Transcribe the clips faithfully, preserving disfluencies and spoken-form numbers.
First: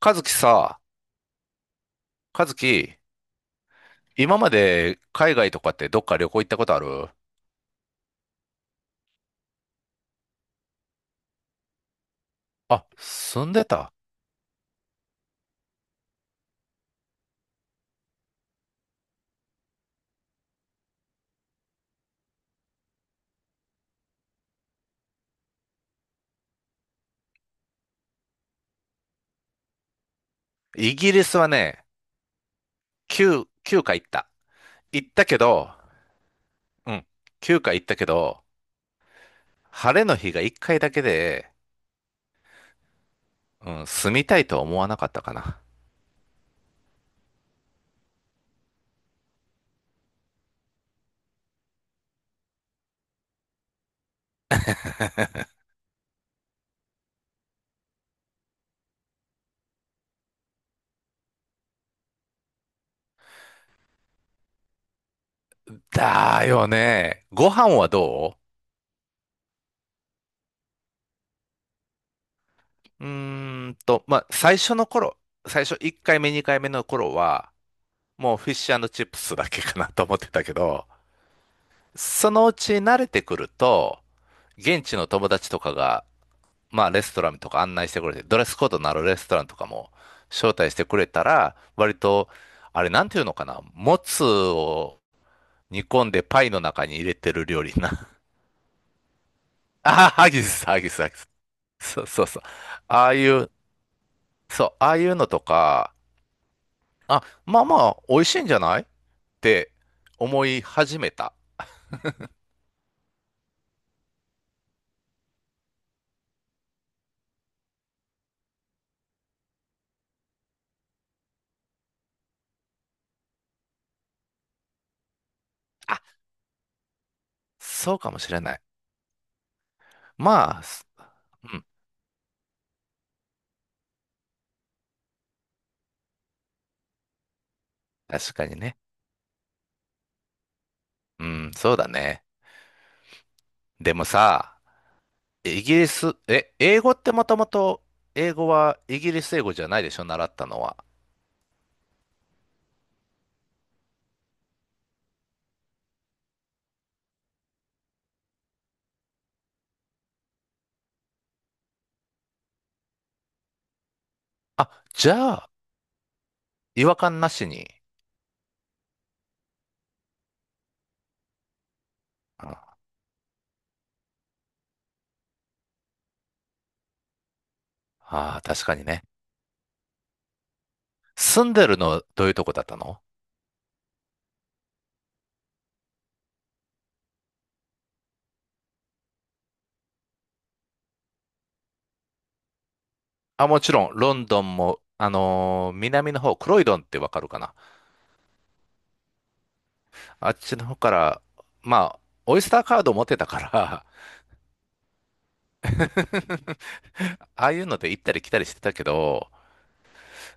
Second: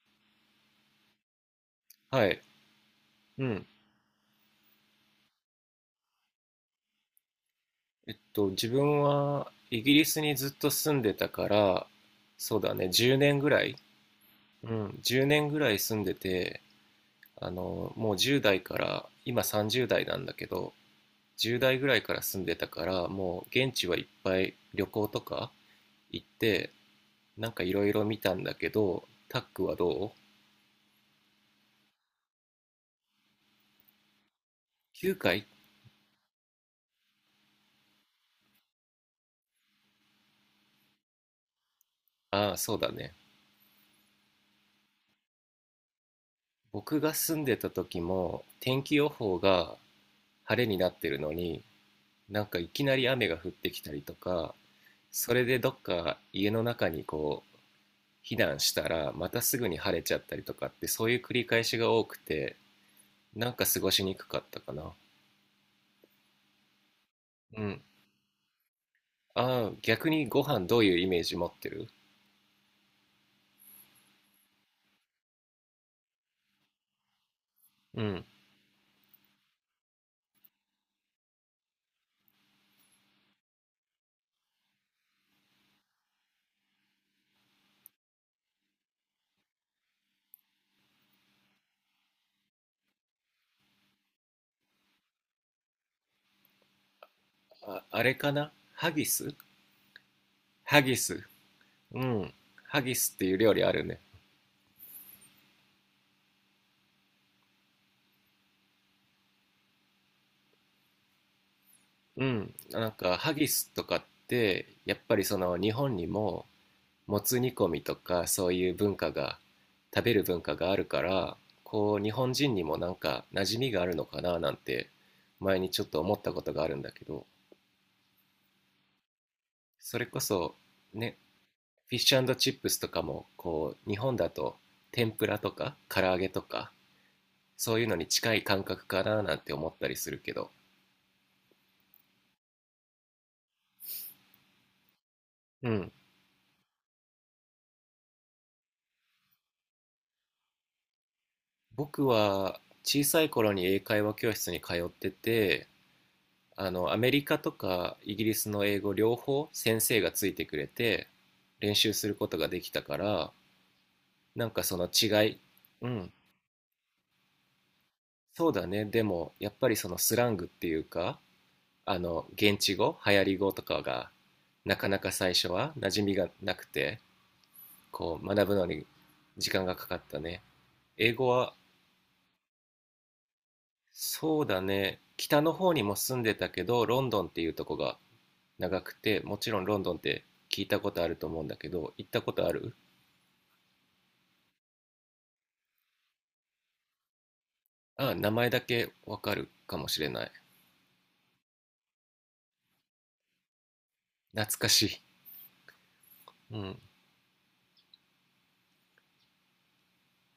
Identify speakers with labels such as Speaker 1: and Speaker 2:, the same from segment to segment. Speaker 1: 和樹さ、
Speaker 2: はい。
Speaker 1: 和樹、
Speaker 2: うん。
Speaker 1: 今まで海外とかってどっか旅行行ったことある？
Speaker 2: えっと、自分はイギリスにずっと住んでたから、そうだ
Speaker 1: あ、
Speaker 2: ね、じゅうねん
Speaker 1: 住
Speaker 2: ぐ
Speaker 1: ん
Speaker 2: ら
Speaker 1: で
Speaker 2: い、
Speaker 1: た。
Speaker 2: うん、じゅうねんぐらい住んでて、あの、もうじゅう代から、今さんじゅう代なんだけど、じゅう代ぐらいから住んでたから、もう現地はいっぱい旅行とか行って、なんかいろいろ見たんだけど、タックはど
Speaker 1: イギリスはね、きゅう、きゅうかい行った。
Speaker 2: う？
Speaker 1: 行ったけ
Speaker 2: きゅうかい 回？
Speaker 1: ど、うん、きゅうかい行ったけど、晴れの日がいっかいだけで、
Speaker 2: ああ、そうだね。
Speaker 1: うん、住みたいとは思わなかったかな。
Speaker 2: 僕が住んでた時も天気予報が晴れになってるのに、なんかいきなり雨が降ってきたりとか、それでどっか家の中にこう避難したらまたすぐに晴れちゃったりとかってそういう繰り返しが多くて、なんか過ごしにくかったかな。
Speaker 1: だよね。ご
Speaker 2: う
Speaker 1: 飯
Speaker 2: ん。
Speaker 1: はど？
Speaker 2: ああ、逆にご飯どういうイメージ持ってる？
Speaker 1: ううーんと、まあ、最初の頃、最初いっかいめにかいめの頃は、
Speaker 2: うん。
Speaker 1: もうフィッシュチップスだけかなと思ってたけど、そのうち慣れてくると、現地の友達とかが、まあレストランとか案内してくれて、ドレスコードのあるレストランとかも招待してくれたら、割と、あれなんていうのかな、もつを煮込んでパイの中に入れてる料理
Speaker 2: あ、あ
Speaker 1: な。
Speaker 2: れ かなハギス？
Speaker 1: ああ、ハギス、ハ
Speaker 2: ハ
Speaker 1: ギ
Speaker 2: ギ
Speaker 1: ス、ハギ
Speaker 2: ス。
Speaker 1: ス。
Speaker 2: う
Speaker 1: そうそう
Speaker 2: ん。
Speaker 1: そう。
Speaker 2: ハギ
Speaker 1: ああ
Speaker 2: スって
Speaker 1: い
Speaker 2: いう
Speaker 1: う、
Speaker 2: 料理あるね。
Speaker 1: そう、ああいうのとか、あ、まあまあ、美味しいんじゃないって思い始めた。
Speaker 2: うん。なんかハギスとかってやっぱりその日本にももつ煮込みとかそういう文化が食べる文化があるからこう日本人にもなんか馴染みがあるのかななんて前にちょっ
Speaker 1: あ、
Speaker 2: と思ったことがあるんだけど、
Speaker 1: そうかもしれない。
Speaker 2: それこそ
Speaker 1: まあ、す、
Speaker 2: ね。
Speaker 1: うん、
Speaker 2: フィッシュチップスとかもこう日本だと天ぷらとか唐揚げとかそういうのに近
Speaker 1: 確
Speaker 2: い
Speaker 1: かに
Speaker 2: 感
Speaker 1: ね。
Speaker 2: 覚かななんて思ったりするけど。
Speaker 1: うん、そうだね。でもさ、イ
Speaker 2: う
Speaker 1: ギリ
Speaker 2: ん。
Speaker 1: ス、え、英語ってもともと、英語はイギリス英語じゃないでしょ習ったのは。
Speaker 2: 僕は小さい頃に英会話教室に通ってて、あのアメリカとかイギリスの英語両方先生がついてくれて練習することができたから、なんか
Speaker 1: あ、
Speaker 2: その
Speaker 1: じ
Speaker 2: 違
Speaker 1: ゃ
Speaker 2: い。
Speaker 1: あ、
Speaker 2: うん、
Speaker 1: 違和感なしに。
Speaker 2: そうだね。でもやっぱりそのスラングっていうか、あの現地
Speaker 1: あ
Speaker 2: 語流行り語とかがなかなか最初は馴染みがなくてこう
Speaker 1: あ
Speaker 2: 学
Speaker 1: ー、
Speaker 2: ぶ
Speaker 1: 確
Speaker 2: の
Speaker 1: か
Speaker 2: に
Speaker 1: にね。
Speaker 2: 時間がかかったね、英語
Speaker 1: 住ん
Speaker 2: は。
Speaker 1: でるの、どういうとこだったの？
Speaker 2: そうだね、北の方にも住んでたけどロンドンっていうとこが長くて、もちろんロンドンって聞いたことあると思うんだけど、行ったことある？
Speaker 1: あ、もちろん、ロンドンも、あのー南の方、クロイドンってわかるかな？
Speaker 2: ああ、名前だけわかるかもしれな
Speaker 1: あ
Speaker 2: い。
Speaker 1: っちの方から、まあ、オイスターカード持ってたから
Speaker 2: 懐かしい。うん。
Speaker 1: ああいうので行ったり来たりしてたけど、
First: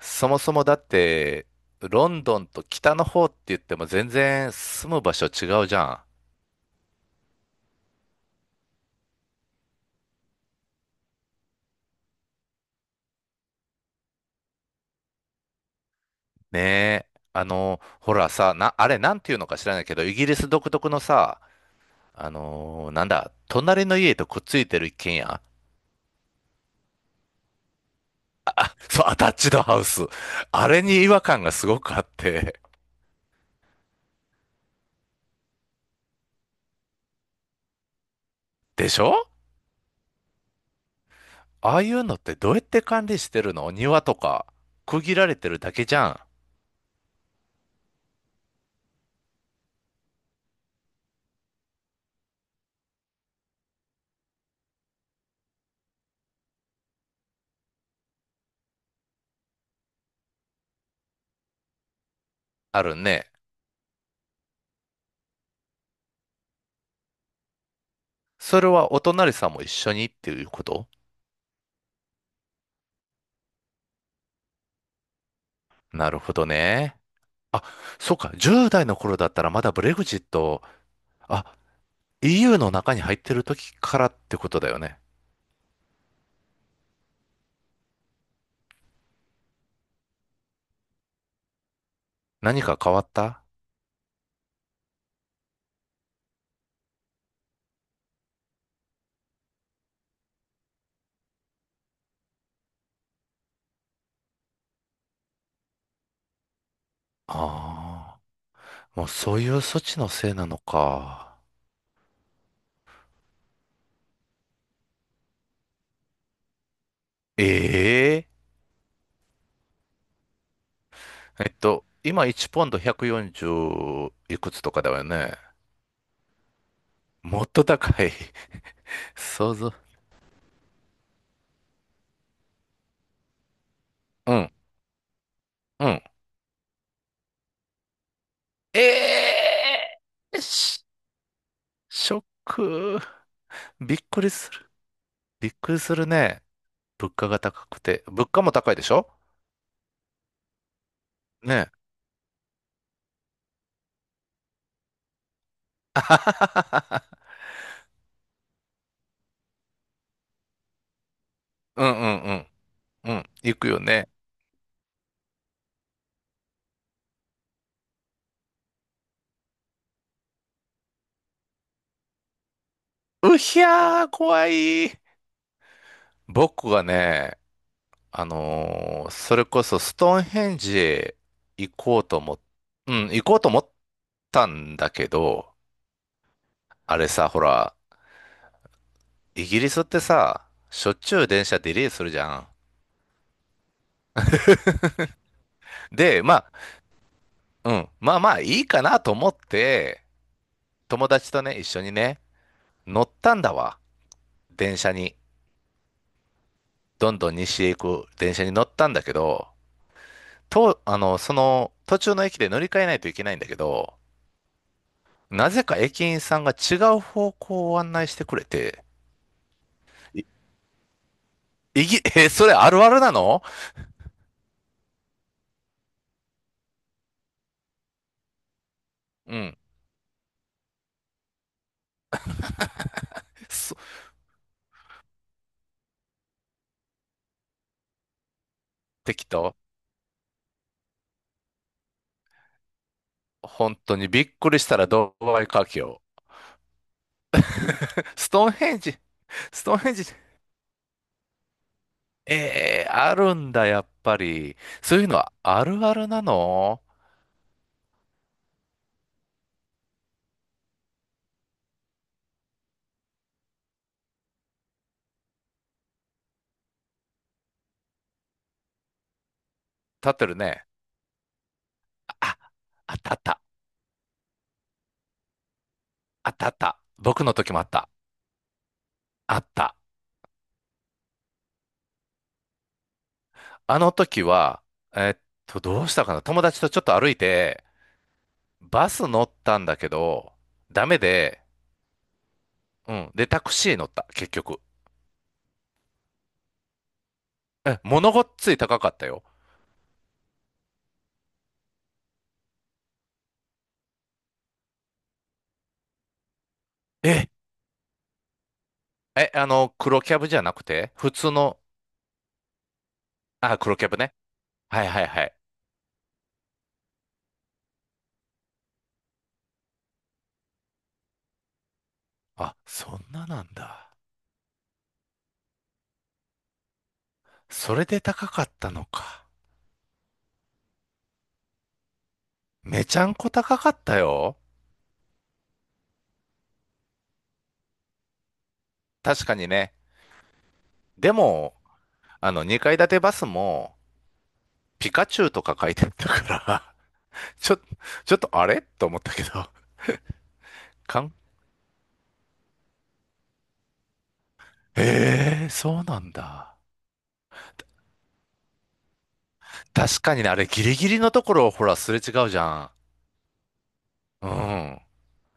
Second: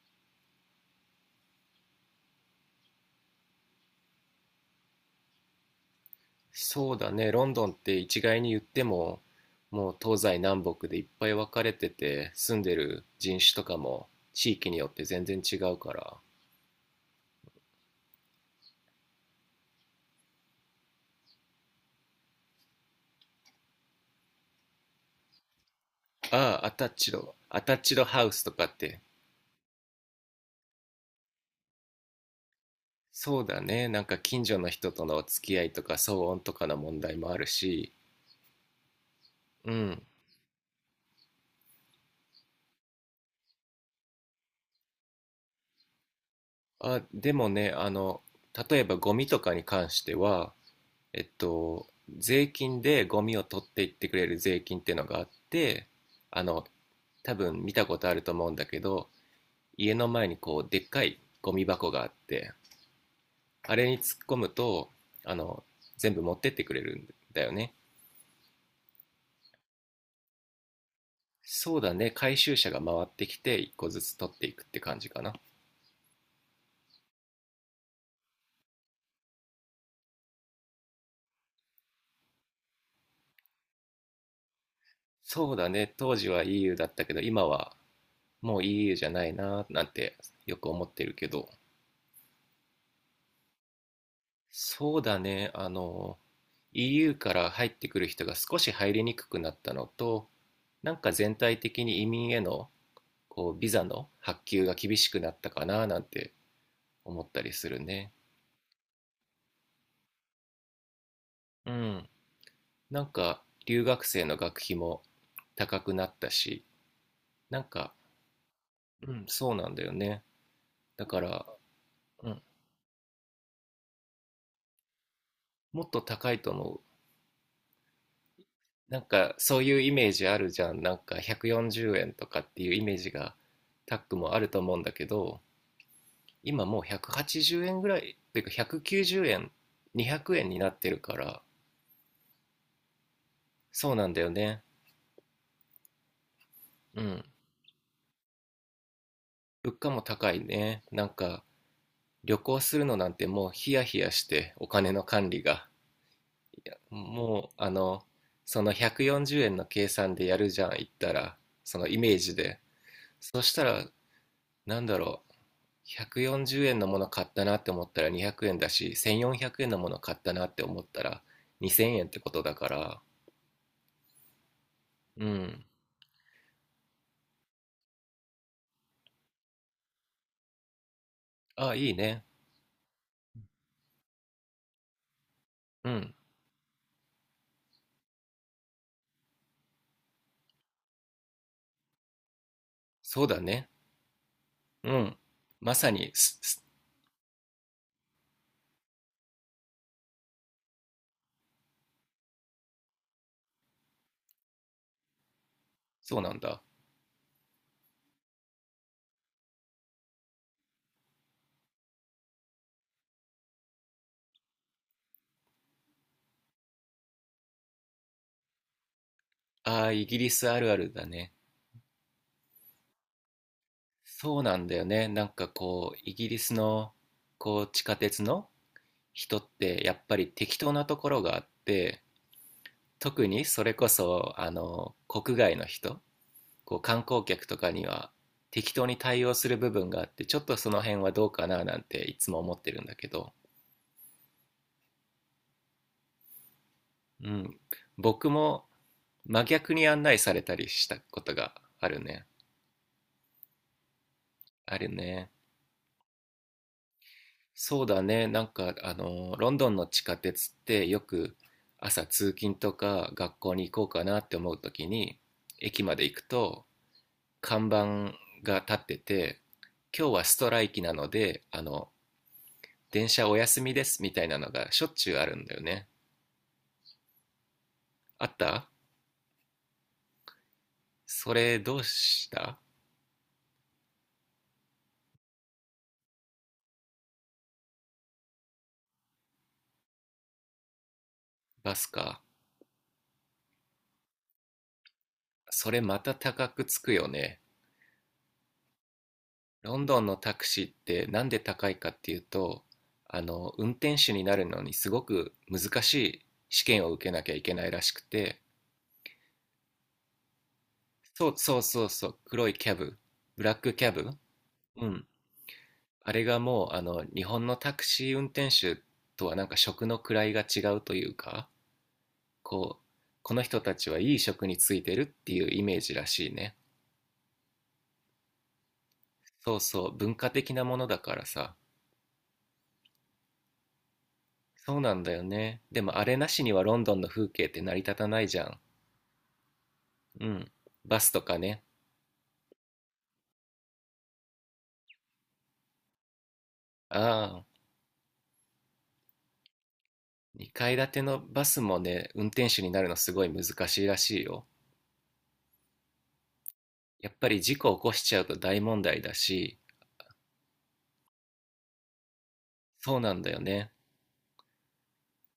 Speaker 1: そもそもだって、ロンドンと北の方って言っても全然住む場所違うじゃん。
Speaker 2: そうだね、ロンドンって一概に言っても、もう東西南北でいっぱい分かれてて、住んでる人種とかも地域によって全然違うから。
Speaker 1: ねえ。あの、ほらさ、な、あれなんていうのか知らないけど、イギリス独特のさ、あのーなんだ、隣の家とくっついてる一軒家。
Speaker 2: ああ、アタッチド、アタッチドハウスとかっ て。
Speaker 1: そう、アタッチドハウス。あれに違和感がすごくあって。
Speaker 2: そうだね、なんか近所の人との付き合いとか騒音とかの問題もあるし、
Speaker 1: でしょ？
Speaker 2: うん。
Speaker 1: ああいうのってどうやって管理してるの、庭とか、区切られてるだけじゃん。
Speaker 2: あ、でもね、あの、例えばゴミとかに関しては、えっと、税金でゴミを取っていってくれる税金っていうのがあって、あの、多分見たことあると思うんだけど、家の前にこう、でっかいゴミ箱があって、
Speaker 1: あるね。
Speaker 2: あれに突っ込むと、あの、全部持ってってくれるんだよね。
Speaker 1: それはお隣さんも一緒にっていうこと？
Speaker 2: そうだね、回収車が回ってきて、一個ずつ取っていくって感じかな。
Speaker 1: なるほどね。あ、そうか。じゅう代の頃だったらまだブレグジット、あ、イーユー の中に入ってる時からってことだよね。
Speaker 2: そうだね、当時は イーユー だったけど、今はもう イーユー じゃないな、なんてよく思ってるけど。
Speaker 1: 何か変わった？
Speaker 2: そうだね。あの、イーユー から入ってくる人が少し入りにくくなったのと、なんか全体的に移民へのこうビザの発給が厳しくなったかななんて思ったりするね。
Speaker 1: ああー、もうそういう措置のせいなのか。
Speaker 2: うん。なんか留学生の学費も高くなったし、なんか、
Speaker 1: ええ
Speaker 2: うん、そうなんだよね。だから、
Speaker 1: えっと、今
Speaker 2: うん、
Speaker 1: いちポンドひゃくよんじゅういくつとかだよね。
Speaker 2: もっと高いと思う。
Speaker 1: もっと高い。
Speaker 2: なん か
Speaker 1: 想
Speaker 2: そう
Speaker 1: 像。
Speaker 2: いうイメージあるじゃん。なんかひゃくよんじゅうえんとかっていうイメージがタック
Speaker 1: う
Speaker 2: もある
Speaker 1: ん、
Speaker 2: と思うんだけど、
Speaker 1: うん。
Speaker 2: 今もうひゃくはちじゅうえんぐらい、ていうか190
Speaker 1: え、
Speaker 2: 円、200
Speaker 1: え
Speaker 2: 円になっ
Speaker 1: し、
Speaker 2: てるから、
Speaker 1: ショック。
Speaker 2: そう
Speaker 1: びっ
Speaker 2: なんだ
Speaker 1: く
Speaker 2: よ
Speaker 1: りす
Speaker 2: ね。
Speaker 1: る。びっくりするね。
Speaker 2: う
Speaker 1: 物
Speaker 2: ん。
Speaker 1: 価が高くて。物価も高いでしょ？
Speaker 2: 物価も高いね。なんか、
Speaker 1: ねえ。
Speaker 2: 旅行するのなんてもうヒヤヒヤして、お金の管理が。もう、あの、そのひゃくよんじゅうえんの計算でやるじゃん、言ったら、そ
Speaker 1: う
Speaker 2: の
Speaker 1: ん
Speaker 2: イ
Speaker 1: う
Speaker 2: メージ
Speaker 1: ん
Speaker 2: で。
Speaker 1: うん。うん。
Speaker 2: そし
Speaker 1: 行
Speaker 2: た
Speaker 1: くよ
Speaker 2: ら、
Speaker 1: ね。
Speaker 2: なんだろう、ひゃくよんじゅうえんのもの買ったなって思ったらにひゃくえんだし、せんよんひゃくえんのもの買ったなって思ったらにせんえんってことだから、
Speaker 1: うひゃー、怖い。
Speaker 2: うん。
Speaker 1: 僕がね、あのーそれこそストーンヘンジへ行
Speaker 2: あ、いい
Speaker 1: こうと
Speaker 2: ね。
Speaker 1: 思っ、うん、行こうと思ったんだけど、
Speaker 2: うん。
Speaker 1: あれさ、ほら、イギリスってさ、しょっちゅう電車ディレイするじゃん。
Speaker 2: そうだね。うん。まさに、
Speaker 1: で、
Speaker 2: す
Speaker 1: ま
Speaker 2: す
Speaker 1: あ、うん、まあまあいいかなと思って、友達とね、一緒にね、乗ったんだわ。電車に。
Speaker 2: そうなんだ。
Speaker 1: どんどん西へ行く電車に乗ったんだけど、と、あの、その途中の駅で乗り換えないといけないんだけど、なぜか駅員さんが違う方向を案内してくれて、
Speaker 2: ああ、イギ
Speaker 1: い
Speaker 2: リスあるあるだね。
Speaker 1: いぎ、え、それあるあるなの？
Speaker 2: そうなんだよね。なんかこう、イギリスの、こう、地下鉄の
Speaker 1: う
Speaker 2: 人っ
Speaker 1: ん。
Speaker 2: て、やっぱり適当なところがあって、特にそれ
Speaker 1: そ、
Speaker 2: こそ、あの、国外の人、こう、観光客とかには、適当に対
Speaker 1: 適
Speaker 2: 応す
Speaker 1: 当。
Speaker 2: る部分があって、ちょっとその辺はどうかななんていつも思ってるんだけど。
Speaker 1: 本当にびっくりしたらドバイ華僑。
Speaker 2: うん。僕
Speaker 1: ストーン
Speaker 2: も
Speaker 1: ヘンジ、
Speaker 2: 真
Speaker 1: スト
Speaker 2: 逆
Speaker 1: ーン
Speaker 2: に
Speaker 1: ヘン
Speaker 2: 案
Speaker 1: ジ、
Speaker 2: 内されたりしたことがあるね。
Speaker 1: えー、あるんだ、やっぱり。
Speaker 2: ある
Speaker 1: そういうの
Speaker 2: ね。
Speaker 1: はあるあるなの？
Speaker 2: そうだね。なんか、あの、ロンドンの地下鉄ってよく朝通勤とか学校に行こうかなって思うときに、駅まで行くと看板が立ってて、今
Speaker 1: 立
Speaker 2: 日
Speaker 1: っ
Speaker 2: は
Speaker 1: てる
Speaker 2: ストラ
Speaker 1: ね。
Speaker 2: イキなので、あの、
Speaker 1: あ、あっ
Speaker 2: 電
Speaker 1: たあっ
Speaker 2: 車お
Speaker 1: た、
Speaker 2: 休みですみたいなのがしょっちゅうあるんだよね。
Speaker 1: あったあった。僕の時もあった。
Speaker 2: あった？
Speaker 1: あった。
Speaker 2: それどうした？
Speaker 1: あの時は、えっと、どうしたかな、友達とちょっと歩いて、バス乗ったんだけど、ダメで、
Speaker 2: バスか。
Speaker 1: うん。で、タクシー乗った、結局。
Speaker 2: それまた高くつくよね。
Speaker 1: え、物ごっつい高かったよ。
Speaker 2: ロンドンのタクシーってなんで高いかっていうと、あの、運転手になるのにすごく難しい試験を受けな
Speaker 1: え、
Speaker 2: きゃいけないらしくて、
Speaker 1: え、あの、黒キャブじゃなくて、普
Speaker 2: そ
Speaker 1: 通
Speaker 2: うそ
Speaker 1: の、
Speaker 2: うそうそう、黒いキャブ、ブラ
Speaker 1: あ、
Speaker 2: ック
Speaker 1: 黒
Speaker 2: キ
Speaker 1: キャ
Speaker 2: ャ
Speaker 1: ブ
Speaker 2: ブ。
Speaker 1: ね。は
Speaker 2: う
Speaker 1: いは
Speaker 2: ん、
Speaker 1: いはい。
Speaker 2: あれがもう、あの、日本のタクシー運転手とはなんか職の位が違うというか、
Speaker 1: あ、
Speaker 2: こう、
Speaker 1: そんな
Speaker 2: こ
Speaker 1: な
Speaker 2: の
Speaker 1: ん
Speaker 2: 人たち
Speaker 1: だ。
Speaker 2: はいい職についてるっていうイメージらしいね。
Speaker 1: それで高かったのか。
Speaker 2: そうそう、文化的なものだからさ。
Speaker 1: めちゃんこ高かったよ。
Speaker 2: そうなんだよね。でもあれなしにはロンドンの風景って成り立たないじゃん。
Speaker 1: 確かにね。
Speaker 2: うん。バス
Speaker 1: で
Speaker 2: とか
Speaker 1: も、
Speaker 2: ね。
Speaker 1: あの、にかい建てバスも、ピカチュウとか書いてあったから
Speaker 2: ああ、
Speaker 1: ちょ、ちょっとあれと思ったけど、
Speaker 2: にかい建
Speaker 1: か
Speaker 2: て
Speaker 1: ん、
Speaker 2: のバスもね、運転手になるのすごい難しいらしいよ。
Speaker 1: えー、そうなんだ。
Speaker 2: やっぱり事故起こしちゃうと大問題だし、
Speaker 1: 確かにね、あれギリギリのところをほら、すれ違うじゃん。
Speaker 2: そうなんだよね。
Speaker 1: うん。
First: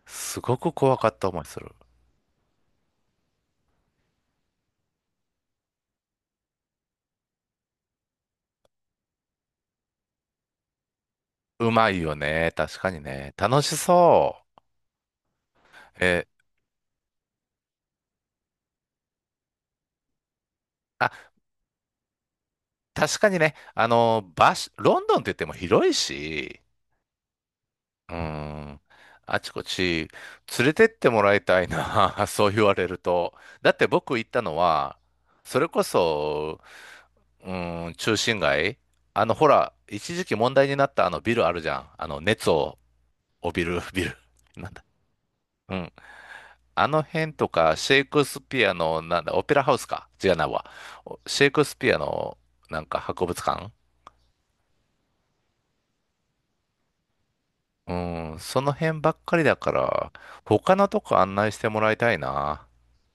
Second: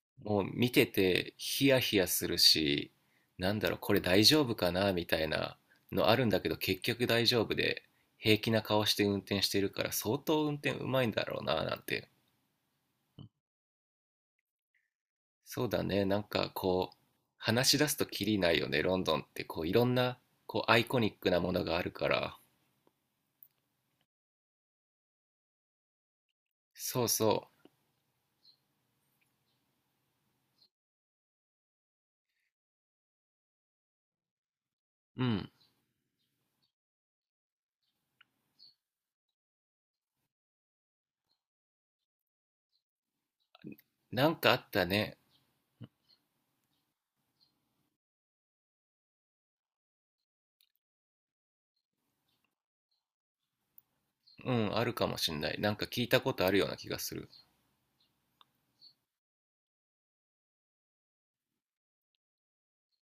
Speaker 1: す
Speaker 2: もう
Speaker 1: ごく
Speaker 2: 見て
Speaker 1: 怖かった
Speaker 2: て
Speaker 1: 思いす
Speaker 2: ヒ
Speaker 1: る。
Speaker 2: ヤヒヤするし、なんだろう、これ大丈夫かなみたいなのあるんだけど、結局大丈夫で、平気な顔して運転してるから、相当運転うまいんだろうな、
Speaker 1: う
Speaker 2: なん
Speaker 1: まい
Speaker 2: て。
Speaker 1: よね。確かにね。楽しそ
Speaker 2: そうだね。
Speaker 1: う。
Speaker 2: なん
Speaker 1: えー、
Speaker 2: かこう、話し出すとキリないよね。ロンドンってこう、いろんなこう、アイコ
Speaker 1: あ、
Speaker 2: ニックなものがあるから。
Speaker 1: 確かにね。あの、場所、ロンドンって言っても広いし、
Speaker 2: そうそ
Speaker 1: うん。あちこち連れてってもらいたいな。そう言われると。だって僕行ったのは、
Speaker 2: う。うん。
Speaker 1: それこそ、うん、中心街。あの、ほら、一時期問題になったあのビルあるじゃん。あの、熱を帯びるビル。
Speaker 2: なんかあっ
Speaker 1: なん
Speaker 2: た
Speaker 1: だ。
Speaker 2: ね。
Speaker 1: うん、あの辺とか、シェイクスピアの、なんだ、オペラハウスか、違うなわ。お、シェイクスピアの、なんか博物館、
Speaker 2: うん、あるかもしんない。なんか聞いたことあるような気がする。
Speaker 1: うん、その辺ばっかりだから、他のとこ案内してもらいたいな。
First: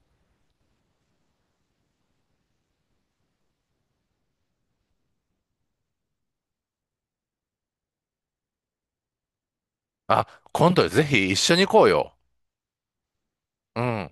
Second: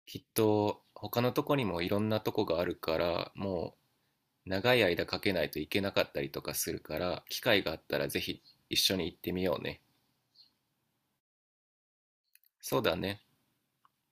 Speaker 2: きっと、他のとこにもいろんなとこがあるから、もう、長い間かけないといけなかったりとかするから、機会があったらぜひ一緒に行ってみようね。
Speaker 1: あ、今度ぜひ一緒に行こうよ。
Speaker 2: そうだね。
Speaker 1: うん。